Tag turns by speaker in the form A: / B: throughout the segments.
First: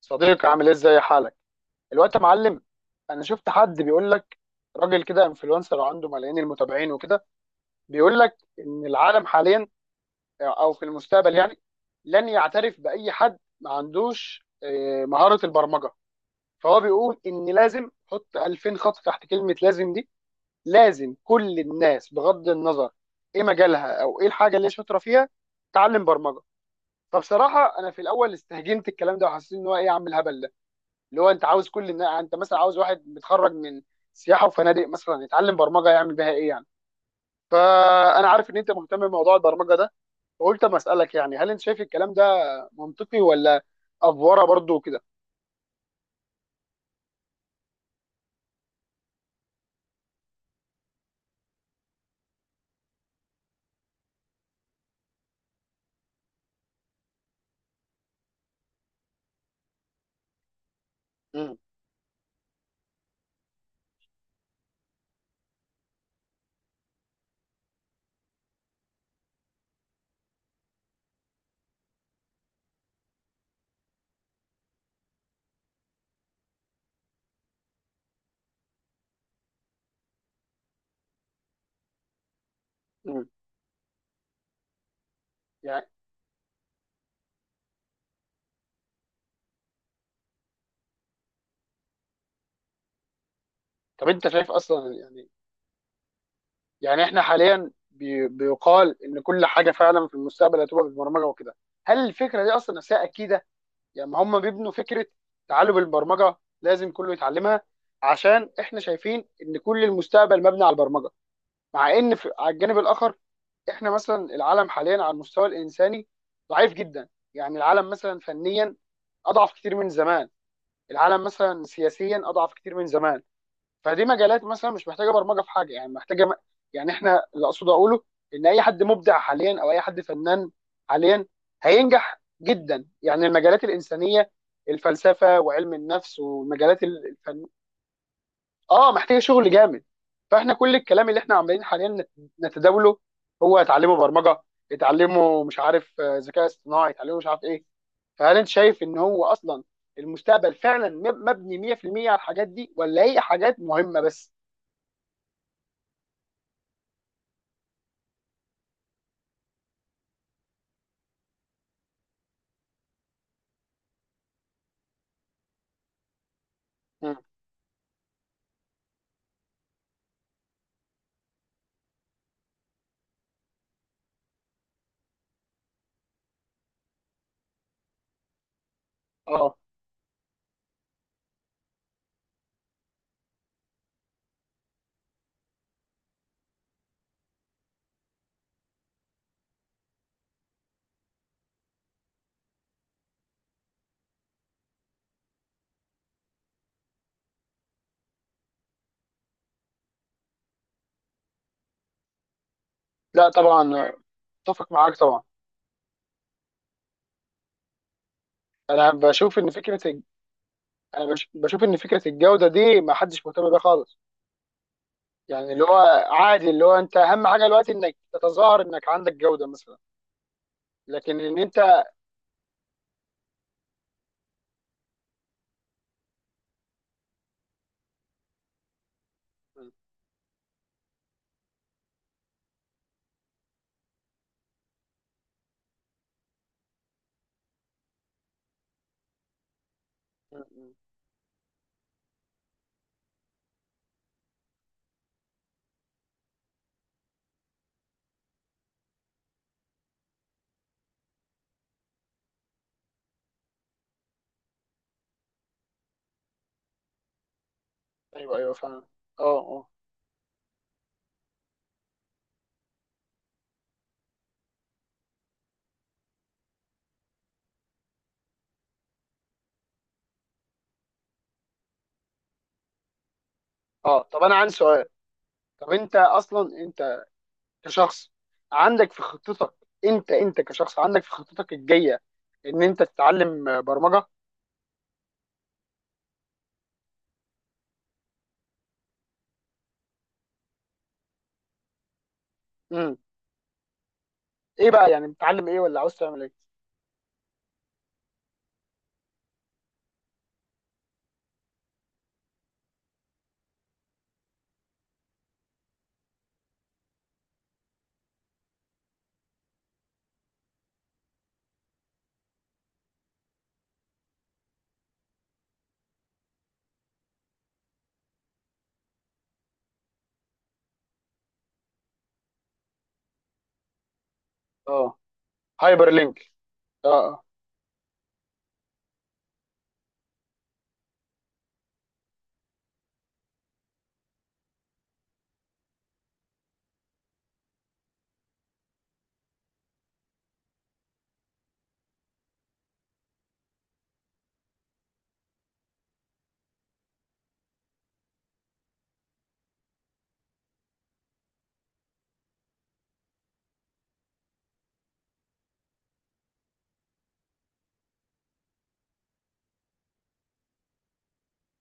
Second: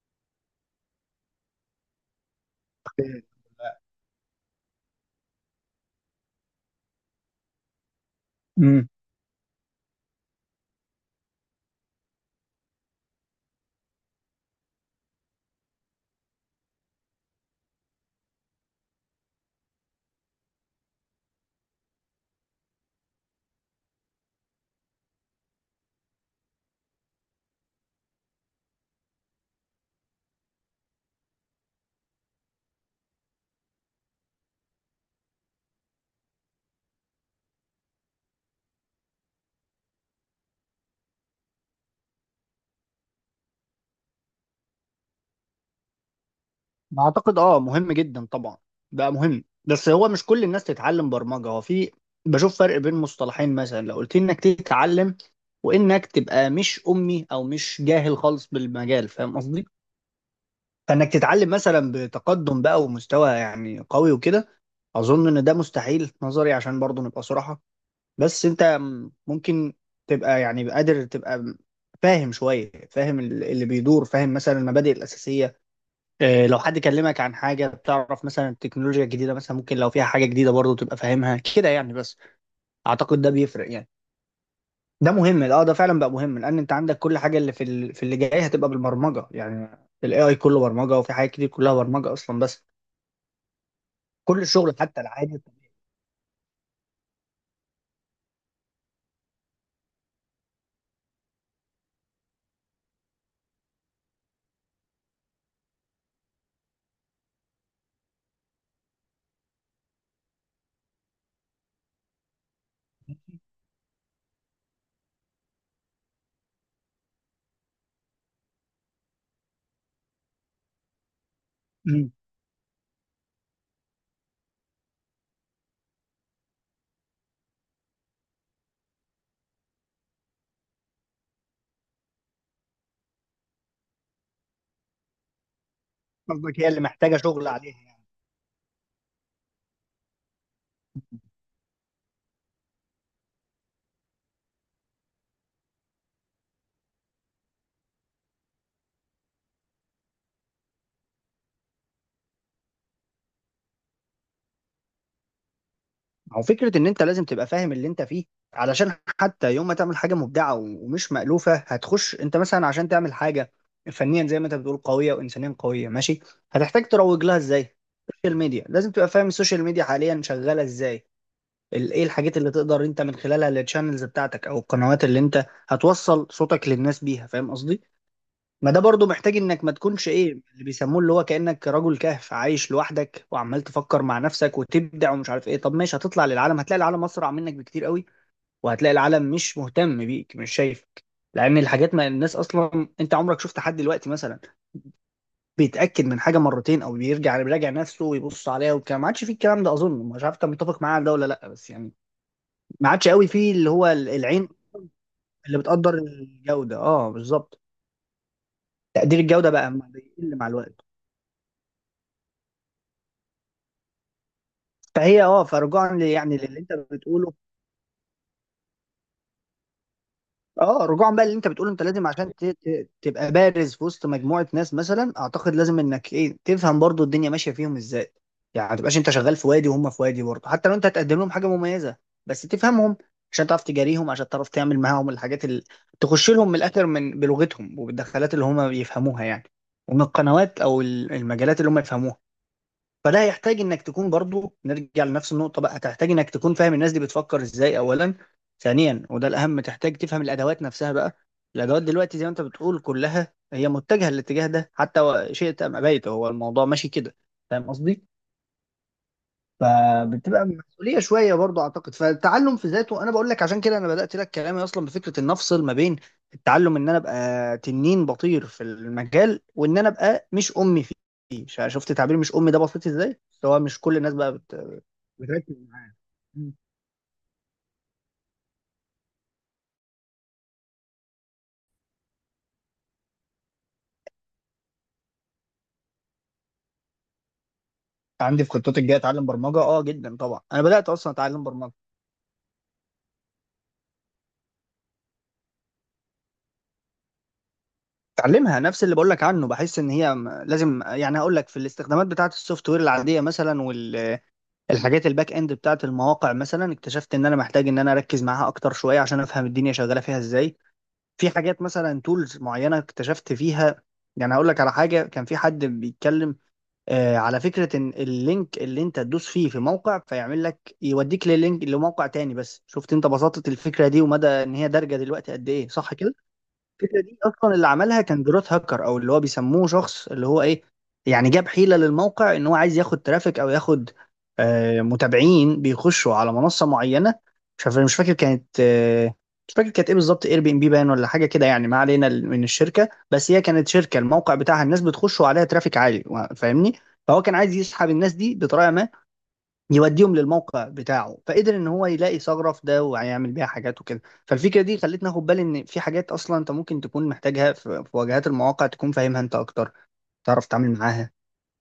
A: صديقي عامل إيه؟ ازاي حالك الوقت يا معلم. انا شفت حد بيقول لك، راجل كده انفلونسر وعنده ملايين المتابعين وكده، بيقول لك ان
B: امم
A: العالم حاليا او في المستقبل يعني لن يعترف باي حد ما عندوش مهارة البرمجة. فهو بيقول ان لازم حط 2000 خط تحت كلمة لازم دي، لازم كل الناس بغض النظر ايه مجالها او ايه الحاجة اللي هي شاطرة فيها تعلم برمجة. فبصراحة انا في الاول استهجنت الكلام ده، وحسيت ان هو ايه يا عم الهبل، اللي هو انت عاوز يعني انت مثلا عاوز واحد متخرج من سياحه وفنادق مثلا يتعلم برمجه يعمل بيها ايه يعني. فانا عارف ان انت مهتم بموضوع البرمجه ده، فقلت اما اسالك يعني هل انت شايف الكلام ده منطقي ولا افوره برضو كده.
B: اعتقد اه مهم جدا طبعا. بقى مهم، بس هو مش كل الناس تتعلم برمجه. هو في بشوف فرق بين مصطلحين، مثلا لو قلت لي انك تتعلم وانك تبقى مش امي او مش جاهل خالص بالمجال، فاهم قصدي؟ فانك تتعلم
A: امم.
B: مثلا بتقدم بقى ومستوى يعني قوي وكده، اظن ان ده مستحيل في نظري، عشان برضه نبقى صراحه. بس انت ممكن تبقى يعني قادر، تبقى فاهم شويه، فاهم اللي بيدور، فاهم مثلا المبادئ الاساسيه. لو حد كلمك عن حاجة بتعرف مثلا التكنولوجيا الجديدة، مثلا ممكن لو فيها حاجة جديدة برضه تبقى فاهمها كده يعني، بس أعتقد
A: امم.
B: ده بيفرق يعني. ده مهم، اه، ده
A: يعني
B: فعلا بقى مهم، لأن أنت عندك كل حاجة اللي في اللي جاي هتبقى بالبرمجة يعني. ال AI كله برمجة، وفي حاجات كتير كلها برمجة أصلا، بس
A: طب انت
B: كل
A: شايف
B: الشغل
A: اصلا
B: حتى
A: يعني،
B: العادي.
A: يعني احنا حاليا بيقال ان كل حاجه فعلا في المستقبل هتبقى بالبرمجه وكده. هل الفكره دي اصلا نفسها اكيده؟ يعني ما هم بيبنوا فكره تعلم البرمجه لازم كله يتعلمها، عشان احنا شايفين ان كل المستقبل مبني على البرمجه، مع ان في على الجانب الاخر احنا مثلا العالم حاليا على المستوى الانساني ضعيف جدا. يعني العالم مثلا فنيا اضعف كتير من زمان، العالم مثلا
B: مم.
A: سياسيا اضعف كتير من زمان. فدي مجالات مثلا مش محتاجه برمجه في حاجه، يعني يعني احنا اللي اقصد اقوله ان اي حد مبدع حاليا او اي حد فنان حاليا هينجح جدا، يعني المجالات الانسانيه، الفلسفه وعلم النفس
B: قصدك هي اللي
A: ومجالات
B: محتاجة
A: الفن.
B: شغل عليها يعني.
A: اه، محتاجه شغل جامد. فاحنا كل الكلام اللي احنا عمالين حاليا نتداوله هو اتعلموا برمجه، اتعلموا مش عارف ذكاء اصطناعي، اتعلموا مش عارف ايه. فهل انت شايف ان هو اصلا المستقبل فعلا مبني 100% على الحاجات دي، ولا هي حاجات مهمه بس؟
B: هو فكرة إن أنت لازم تبقى فاهم اللي أنت فيه، علشان حتى يوم ما تعمل حاجة مبدعة ومش مألوفة، هتخش أنت مثلا عشان تعمل حاجة فنيا زي ما أنت بتقول قوية وإنسانيا قوية، ماشي. هتحتاج تروج لها إزاي؟ السوشيال ميديا، لازم تبقى فاهم السوشيال ميديا حاليا شغالة إزاي؟ إيه الحاجات اللي تقدر أنت من خلالها، التشانلز بتاعتك أو القنوات اللي أنت هتوصل صوتك للناس بيها، فاهم قصدي؟ ما ده برضو محتاج
A: اه،
B: انك ما تكونش ايه اللي بيسموه، اللي هو كأنك رجل كهف عايش لوحدك وعمال تفكر مع نفسك وتبدع ومش عارف ايه. طب ماشي، هتطلع للعالم، هتلاقي العالم اسرع منك بكتير قوي، وهتلاقي العالم مش مهتم بيك، مش شايفك. لان الحاجات، ما الناس اصلا انت عمرك شفت حد دلوقتي مثلا بيتاكد من حاجه مرتين او بيرجع بيراجع نفسه ويبص عليها والكلام؟ ما عادش فيه الكلام ده، اظن، مش عارف انت متفق معايا على ده ولا لا، بس يعني ما عادش قوي
A: لا
B: فيه اللي هو
A: طبعا،
B: العين
A: اتفق معاك طبعا.
B: اللي بتقدر الجوده، اه، بالظبط.
A: انا
B: تقدير
A: بشوف ان
B: الجوده بقى
A: فكره الج-
B: بيقل مع الوقت.
A: بشوف ان فكره الجوده دي ما حدش مهتم بيها خالص.
B: فهي اه
A: يعني اللي هو
B: فرجوعا ل- يعني
A: عادي،
B: للي
A: اللي
B: انت
A: هو انت اهم
B: بتقوله،
A: حاجه دلوقتي انك تتظاهر انك عندك جوده مثلا.
B: اه، رجوعا
A: لكن
B: بقى للي
A: ان
B: انت بتقوله.
A: انت
B: انت لازم عشان تبقى بارز في وسط مجموعه ناس مثلا، اعتقد لازم انك ايه، تفهم برضو الدنيا ماشيه فيهم ازاي، يعني ما تبقاش انت شغال في وادي
A: م-
B: وهم في وادي. برضو حتى لو انت هتقدم لهم حاجه مميزه، بس تفهمهم، عشان تعرف تجاريهم، عشان تعرف تعمل معاهم الحاجات اللي تخش لهم من الاخر، من بلغتهم وبالدخلات اللي هم بيفهموها يعني، ومن القنوات
A: م-
B: او المجالات اللي هم يفهموها. فده هيحتاج انك تكون، برضو نرجع لنفس النقطة بقى، هتحتاج انك تكون فاهم الناس دي بتفكر ازاي اولا. ثانيا وده الاهم، تحتاج تفهم الادوات نفسها بقى. الادوات دلوقتي زي ما انت بتقول كلها هي متجهة للاتجاه ده، حتى شئت ام ابيت، هو الموضوع ماشي كده، فاهم قصدي؟
A: ايوه ايوه فعلا. اه اه.
B: فبتبقى مسؤوليه شويه برضو اعتقد، فالتعلم في ذاته، انا بقول لك عشان كده انا بدات لك كلامي اصلا بفكره ان افصل ما بين التعلم، ان انا ابقى تنين بطير في المجال، وان انا ابقى مش امي فيه. شفت تعبير مش امي ده بسيط ازاي، هو مش كل
A: اه،
B: الناس
A: طب
B: بقى
A: انا عندي
B: بت...
A: سؤال.
B: بتركز
A: طب
B: معاه.
A: انت اصلا انت كشخص عندك في خطتك، انت كشخص عندك في خطتك الجايه ان انت تتعلم برمجه.
B: عندي في خطتي الجايه اتعلم برمجه، اه جدا طبعا، انا بدات اصلا اتعلم برمجه.
A: امم. ايه بقى، يعني بتتعلم ايه ولا عاوز تعمل ايه؟
B: اتعلمها نفس اللي بقول لك عنه، بحس ان هي لازم يعني، هقول لك في الاستخدامات بتاعه السوفت وير العاديه مثلا، الحاجات الباك اند بتاعت المواقع مثلا، اكتشفت ان انا محتاج ان انا اركز معاها اكتر شويه عشان افهم الدنيا شغاله فيها ازاي. في حاجات مثلا، تولز معينه اكتشفت فيها، يعني هقول لك على حاجه. كان في حد بيتكلم آه على فكره ان اللينك اللي انت تدوس فيه في موقع فيعمل لك، يوديك للينك لموقع تاني. بس شفت انت بساطه الفكره دي ومدى ان هي دارجه
A: اه،
B: دلوقتي قد ايه؟
A: هايبر
B: صح كده.
A: لينك.
B: الفكره دي
A: اه.
B: اصلا اللي عملها كان جروث هاكر، او اللي هو بيسموه شخص اللي هو ايه، يعني جاب حيله للموقع ان هو عايز ياخد ترافيك او ياخد متابعين بيخشوا على منصه معينه. مش عارف مش فاكر كانت مش فاكر كانت ايه بالظبط، اير بي ام بي باين ولا حاجه كده يعني، ما علينا من الشركه، بس هي كانت شركه الموقع بتاعها الناس بتخش عليها ترافيك عالي، فاهمني؟ فهو كان عايز يسحب الناس دي بطريقه ما، يوديهم للموقع بتاعه، فقدر ان هو يلاقي ثغره في ده، وهيعمل بيها حاجات وكده. فالفكره دي خلتني اخد بالي ان في حاجات اصلا انت ممكن تكون محتاجها في واجهات المواقع تكون فاهمها انت اكتر، تعرف تتعامل معاها.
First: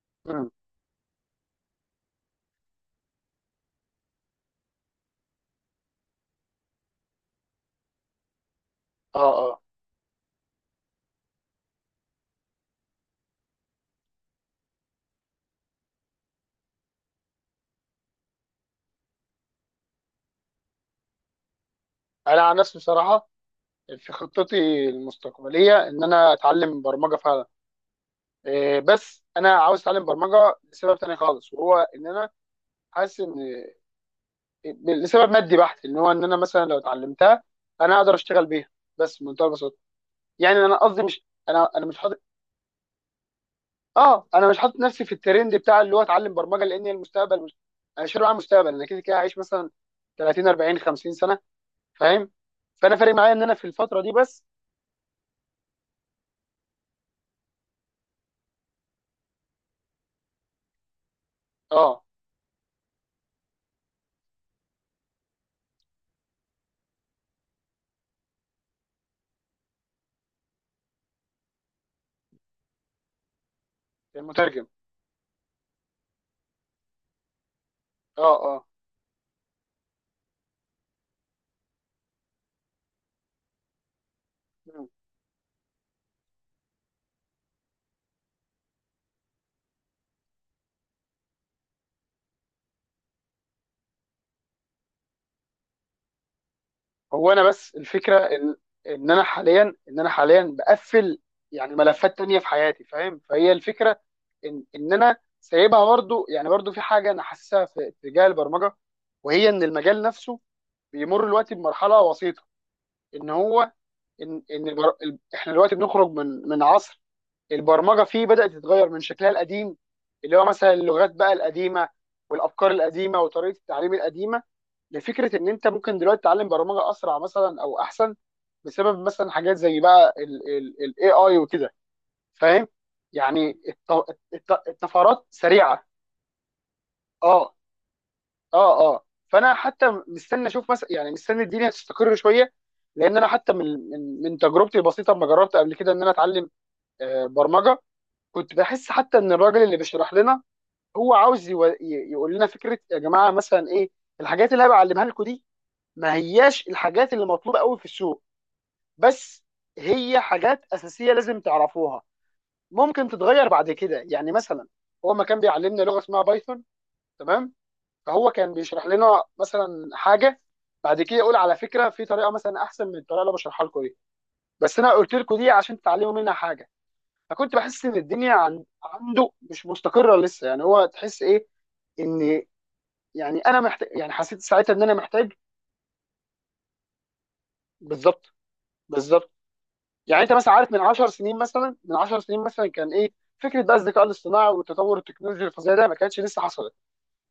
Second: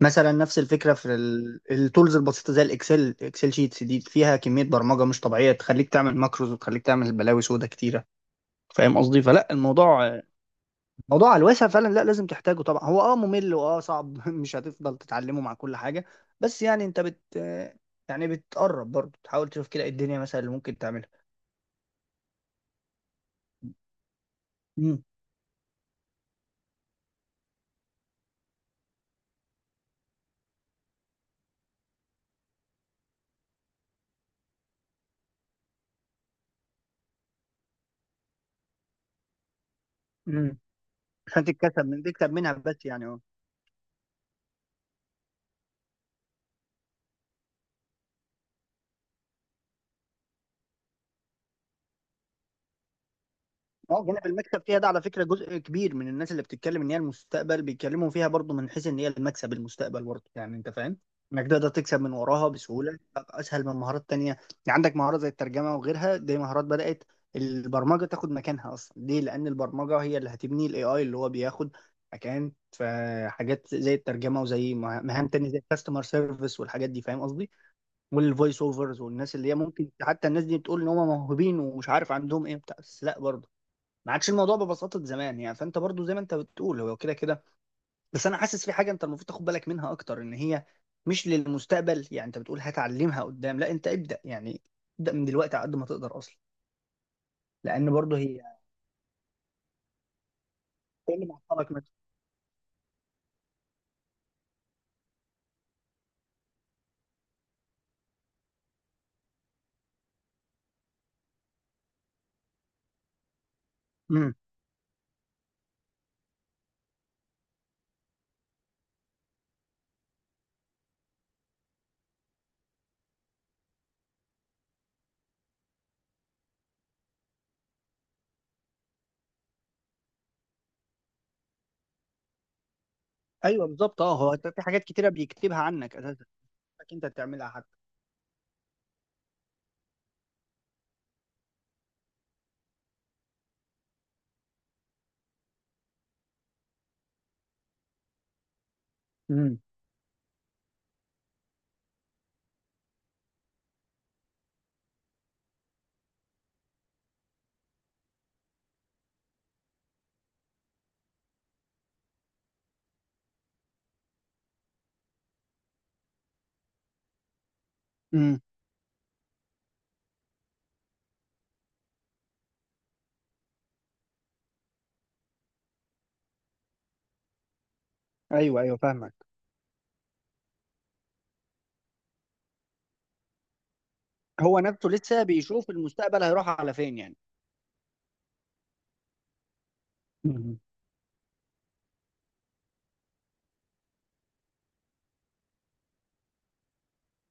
B: مثلا
A: مم.
B: نفس الفكره في التولز البسيطه، زي اكسل شيتس، دي فيها كميه برمجه مش طبيعيه، تخليك تعمل ماكروز وتخليك تعمل بلاوي سودا كتيره، فاهم
A: اه
B: قصدي؟ فلا
A: اه.
B: الموضوع، موضوع على الواسع فعلا، لا لازم تحتاجه طبعا، هو اه ممل واه صعب مش هتفضل تتعلمه مع كل حاجه، بس يعني انت بت آه، يعني بتقرب برضه تحاول تشوف كده إيه الدنيا مثلا اللي ممكن تعملها.
A: انا عن نفسي بصراحه في خطتي
B: امم
A: المستقبليه ان انا اتعلم برمجه فعلا. إيه، بس انا عاوز اتعلم برمجه لسبب تاني خالص، وهو ان انا حاسس ان، لسبب مادي بحت، ان هو ان انا مثلا لو اتعلمتها انا اقدر اشتغل بيها بس بمنتهى البساطه. يعني
B: امم
A: انا قصدي مش
B: عشان
A: انا
B: تتكسب،
A: انا مش
B: من
A: حاطط.
B: تكسب منها بس يعني،
A: اه، انا مش حاطط نفسي في الترند بتاع اللي هو اتعلم برمجه لان هي المستقبل، مش... انا مش على المستقبل، انا كده كده عايش مثلا 30 40 50 سنه، فاهم؟ فانا فارق معايا ان انا في الفتره
B: اه
A: دي
B: جانب
A: بس.
B: المكسب فيها ده على فكرة، جزء كبير من الناس اللي بتتكلم ان هي المستقبل بيتكلموا فيها برضو من حيث ان هي المكسب، المستقبل برضو، يعني انت فاهم انك تقدر تكسب
A: اه.
B: من وراها بسهولة بقى، اسهل من مهارات تانية يعني. عندك مهارة زي الترجمة وغيرها، دي مهارات بدأت البرمجة تاخد مكانها اصلا. ليه؟ لان البرمجة هي اللي هتبني الاي اي، اللي هو بياخد مكان في حاجات زي الترجمة
A: المترجم.
B: وزي مهام تانية زي الكاستمر سيرفيس والحاجات دي، فاهم قصدي؟
A: اه
B: والفويس
A: اه.
B: اوفرز، والناس اللي هي ممكن، حتى الناس دي بتقول ان هم موهوبين ومش عارف عندهم ايه بتاع، بس لا برضه ما عادش الموضوع
A: مم.
B: ببساطه زمان يعني. فانت برضو زي ما انت بتقول هو كده كده، بس انا حاسس في حاجه انت المفروض تاخد بالك منها اكتر، ان هي مش للمستقبل يعني، انت بتقول هتعلمها قدام، لا انت ابدا يعني، ابدا من دلوقتي على قد ما تقدر اصلا،
A: هو انا بس
B: لان برضو
A: الفكره
B: هي،
A: ان انا حاليا ان انا حاليا
B: إيه
A: بقفل
B: اللي معطلك
A: يعني
B: مثلا؟
A: ملفات تانية في حياتي، فاهم؟ فهي الفكره ان انا سايبها برضو، يعني برضو في حاجه انا حاسسها في اتجاه البرمجه، وهي ان المجال نفسه بيمر دلوقتي بمرحله وسيطه، ان هو
B: امم
A: ان ان البر... ال- احنا دلوقتي بنخرج من عصر البرمجه فيه، بدات تتغير من شكلها القديم، اللي هو مثلا اللغات بقى القديمه والافكار القديمه وطريقه التعليم القديمه، لفكره ان انت ممكن دلوقتي تتعلم برمجه اسرع مثلا او احسن بسبب مثلا حاجات زي بقى الاي اي وكده، فاهم؟ يعني
B: ايوه بالظبط، اه، هو في حاجات كتيره
A: الطفرات
B: بيكتبها
A: سريعه.
B: عنك اساسا، إنك انت تعملها
A: اه
B: حتى.
A: اه. اه، فانا حتى مستني اشوف مثلا، يعني مستني الدنيا تستقر شويه، لان انا حتى من تجربتي البسيطه لما جربت قبل كده ان انا اتعلم برمجه، كنت بحس حتى ان
B: امم
A: الراجل اللي بيشرح لنا هو عاوز يقول لنا فكره يا جماعه، مثلا ايه الحاجات اللي انا بعلمها لكم دي؟ ما هياش الحاجات اللي مطلوبه قوي في السوق، بس هي حاجات اساسيه لازم تعرفوها، ممكن تتغير بعد كده يعني مثلا. هو ما كان بيعلمنا لغه اسمها بايثون، تمام؟ فهو
B: امم
A: كان بيشرح لنا مثلا حاجه بعد كده يقول: على فكره في طريقه مثلا احسن من الطريقه اللي أنا بشرحها لكم دي، بس انا قلت لكم دي عشان تتعلموا منها حاجه. فكنت بحس ان الدنيا
B: ايوه ايوه فاهمك.
A: عنده مش مستقره لسه، يعني هو تحس ايه؟ ان، يعني انا محتاج، يعني حسيت
B: هو
A: ساعتها ان
B: نفسه
A: انا
B: لسه
A: محتاج.
B: بيشوف المستقبل هيروح على فين يعني.
A: بالظبط بالظبط. يعني انت مثلا
B: مم.
A: عارف من 10 سنين مثلا، من 10 سنين مثلا كان ايه فكره بقى الذكاء الاصطناعي والتطور التكنولوجي الفظيع ده؟ ما كانتش لسه حصلت.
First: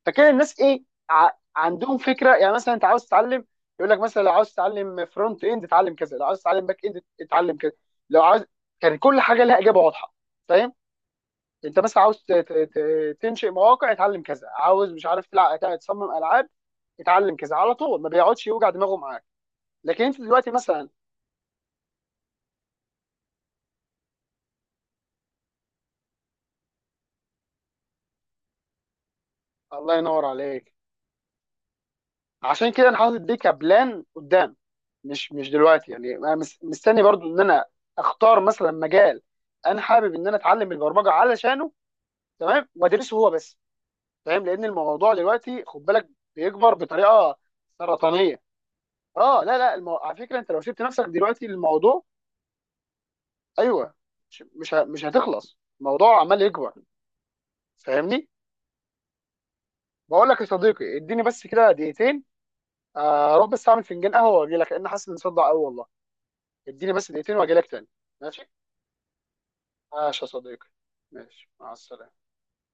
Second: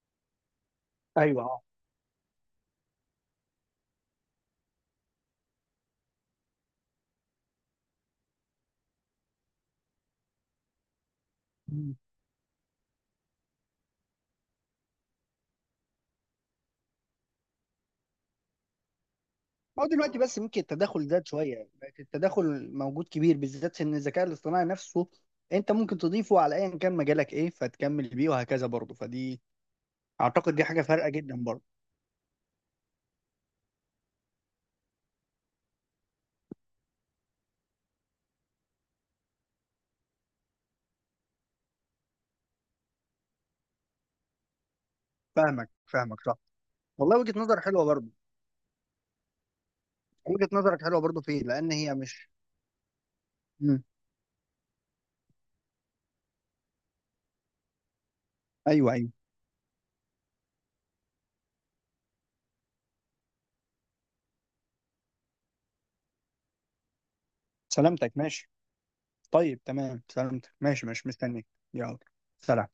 A: فكان الناس ايه، ع...
B: ايوه، اه.
A: عندهم فكره، يعني مثلا انت عاوز تتعلم، يقول لك مثلا لو عاوز تتعلم فرونت اند اتعلم كذا، لو عاوز تتعلم باك اند اتعلم كذا، لو عاوز، كان كل حاجه لها اجابه واضحه، فاهم؟ انت مثلا عاوز تنشئ مواقع اتعلم كذا، عاوز مش عارف تصمم العاب اتعلم كذا، على طول ما بيقعدش يوجع دماغه معاك.
B: هو
A: لكن
B: دلوقتي
A: انت
B: بس
A: دلوقتي
B: ممكن
A: مثلا،
B: التداخل زاد شويه يعني، بقت التداخل موجود كبير، بالذات ان الذكاء الاصطناعي نفسه انت ممكن تضيفه على ايا كان مجالك ايه، فتكمل بيه وهكذا برضه. فدي
A: الله ينور
B: اعتقد دي
A: عليك،
B: حاجه فارقه جدا برضه.
A: عشان كده انا حاطط دي كبلان قدام، مش دلوقتي، يعني انا مستني برضو ان انا اختار مثلا مجال انا حابب ان انا اتعلم البرمجه علشانه تمام، وادرسه هو بس، فاهم؟ لان الموضوع دلوقتي
B: فاهمك
A: خد بالك
B: فاهمك، صح.
A: بيكبر
B: والله
A: بطريقه
B: وجهه نظر حلوه برضه.
A: سرطانيه. اه لا لا، على فكره
B: وجهه
A: انت لو سبت
B: نظرك حلوه
A: نفسك
B: برضه فيه،
A: دلوقتي
B: لان هي
A: للموضوع،
B: مش. مم.
A: ايوه، مش هتخلص، الموضوع عمال يكبر، فاهمني؟
B: ايوه ايوه.
A: بقول لك يا صديقي، اديني بس كده دقيقتين، اروح بس اعمل فنجان قهوه واجي لك، لان حاسس اني مصدع قوي والله. اديني بس دقيقتين واجي لك تاني.
B: سلامتك،
A: ماشي.
B: ماشي. طيب تمام،
A: ماشي يا
B: سلامتك،
A: صديقي.
B: ماشي ماشي، مستنيك.
A: ماشي، مع
B: يلا،
A: السلامة.
B: سلام.